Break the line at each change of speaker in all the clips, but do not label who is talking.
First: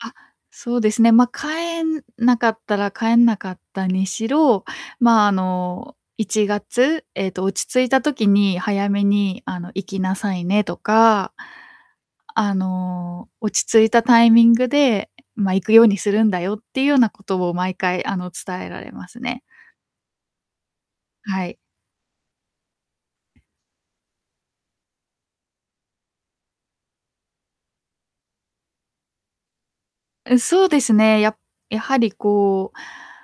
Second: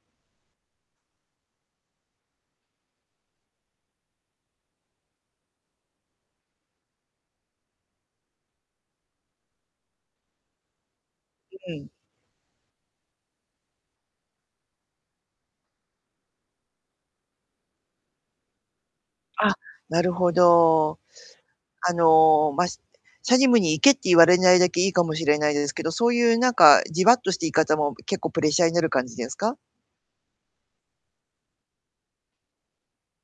あ、そうですね、まあ、帰えんなかったら帰んなかったにしろ、まあ、あの、1月、えっと「落ち着いた時に早めにあの行きなさいね」とか
ううん。
あの「落ち着いたタイミングで、まあ、行くようにするんだよ」っていうようなことを毎回、あの、伝えられますね。
あ、なるほど。
はい。
あの、ましチャジムに行けって言われないだけいいかもしれないですけど、そういう、なんか、じわっとした言い方も結構プレッシャーになる感じですか？
え、そうですね、ややはり、こう、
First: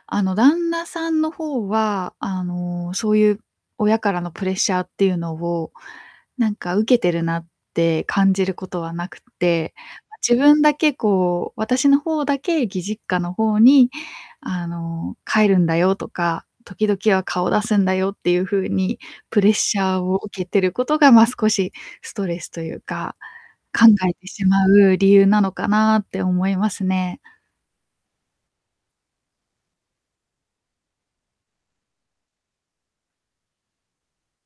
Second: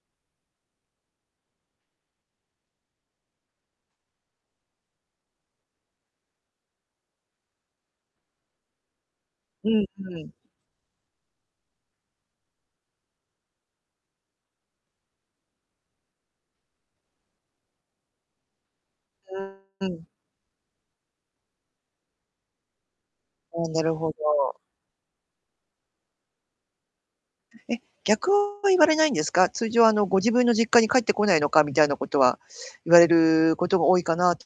あの、旦那さんの方は、あの、そういう親からのプレッシャーっていうのを、なんか、受けてるなって感じることはなくっ
う
て、
んうん。
自分だけ、こう私の方だけ義実家の方に、あの「帰るんだよ」とか「時々は顔出すんだよ」っていう風に
う
プレッ
ん
シ
う
ャー
ん。
を受けてることが、まあ、少しストレスというか
ああ、な
考
るほ
えてし
ど。
まう理由なのかなって思いますね。
え、逆は言われないんですか？通常、あの、ご自分の「実家に帰ってこないのか」みたいなことは言われることが多いかな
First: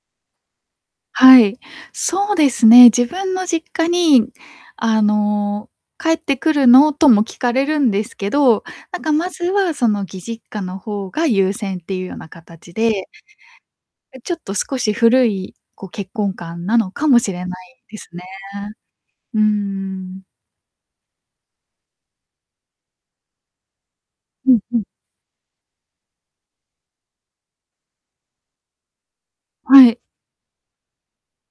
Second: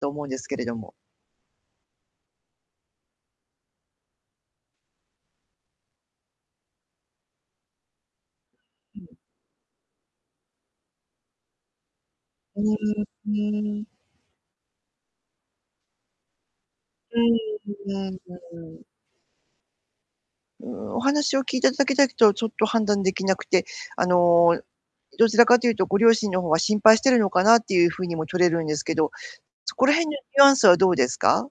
と思うんですけれども
はい。そうですね、自分の実家に、あの「帰ってくるの」とも聞かれるんですけど、なんか、まずは、その、義実家の方が優先っていうような
う
形
ーん、う
で
ーん。
え、ちょっと少し古い、こう、結婚観なのか
う
もしれないです
ーん。うーん。う
ね
ーん。
うーん。
うーん。お話を聞いただけだとちょっと判断できなくて、あ
うん
の、
うん。
どちらかというとご両親の方が心配してるのかなっていう風にも取れるんですけど、そこ
は
ら
い。
辺のニュアンスはどうですか？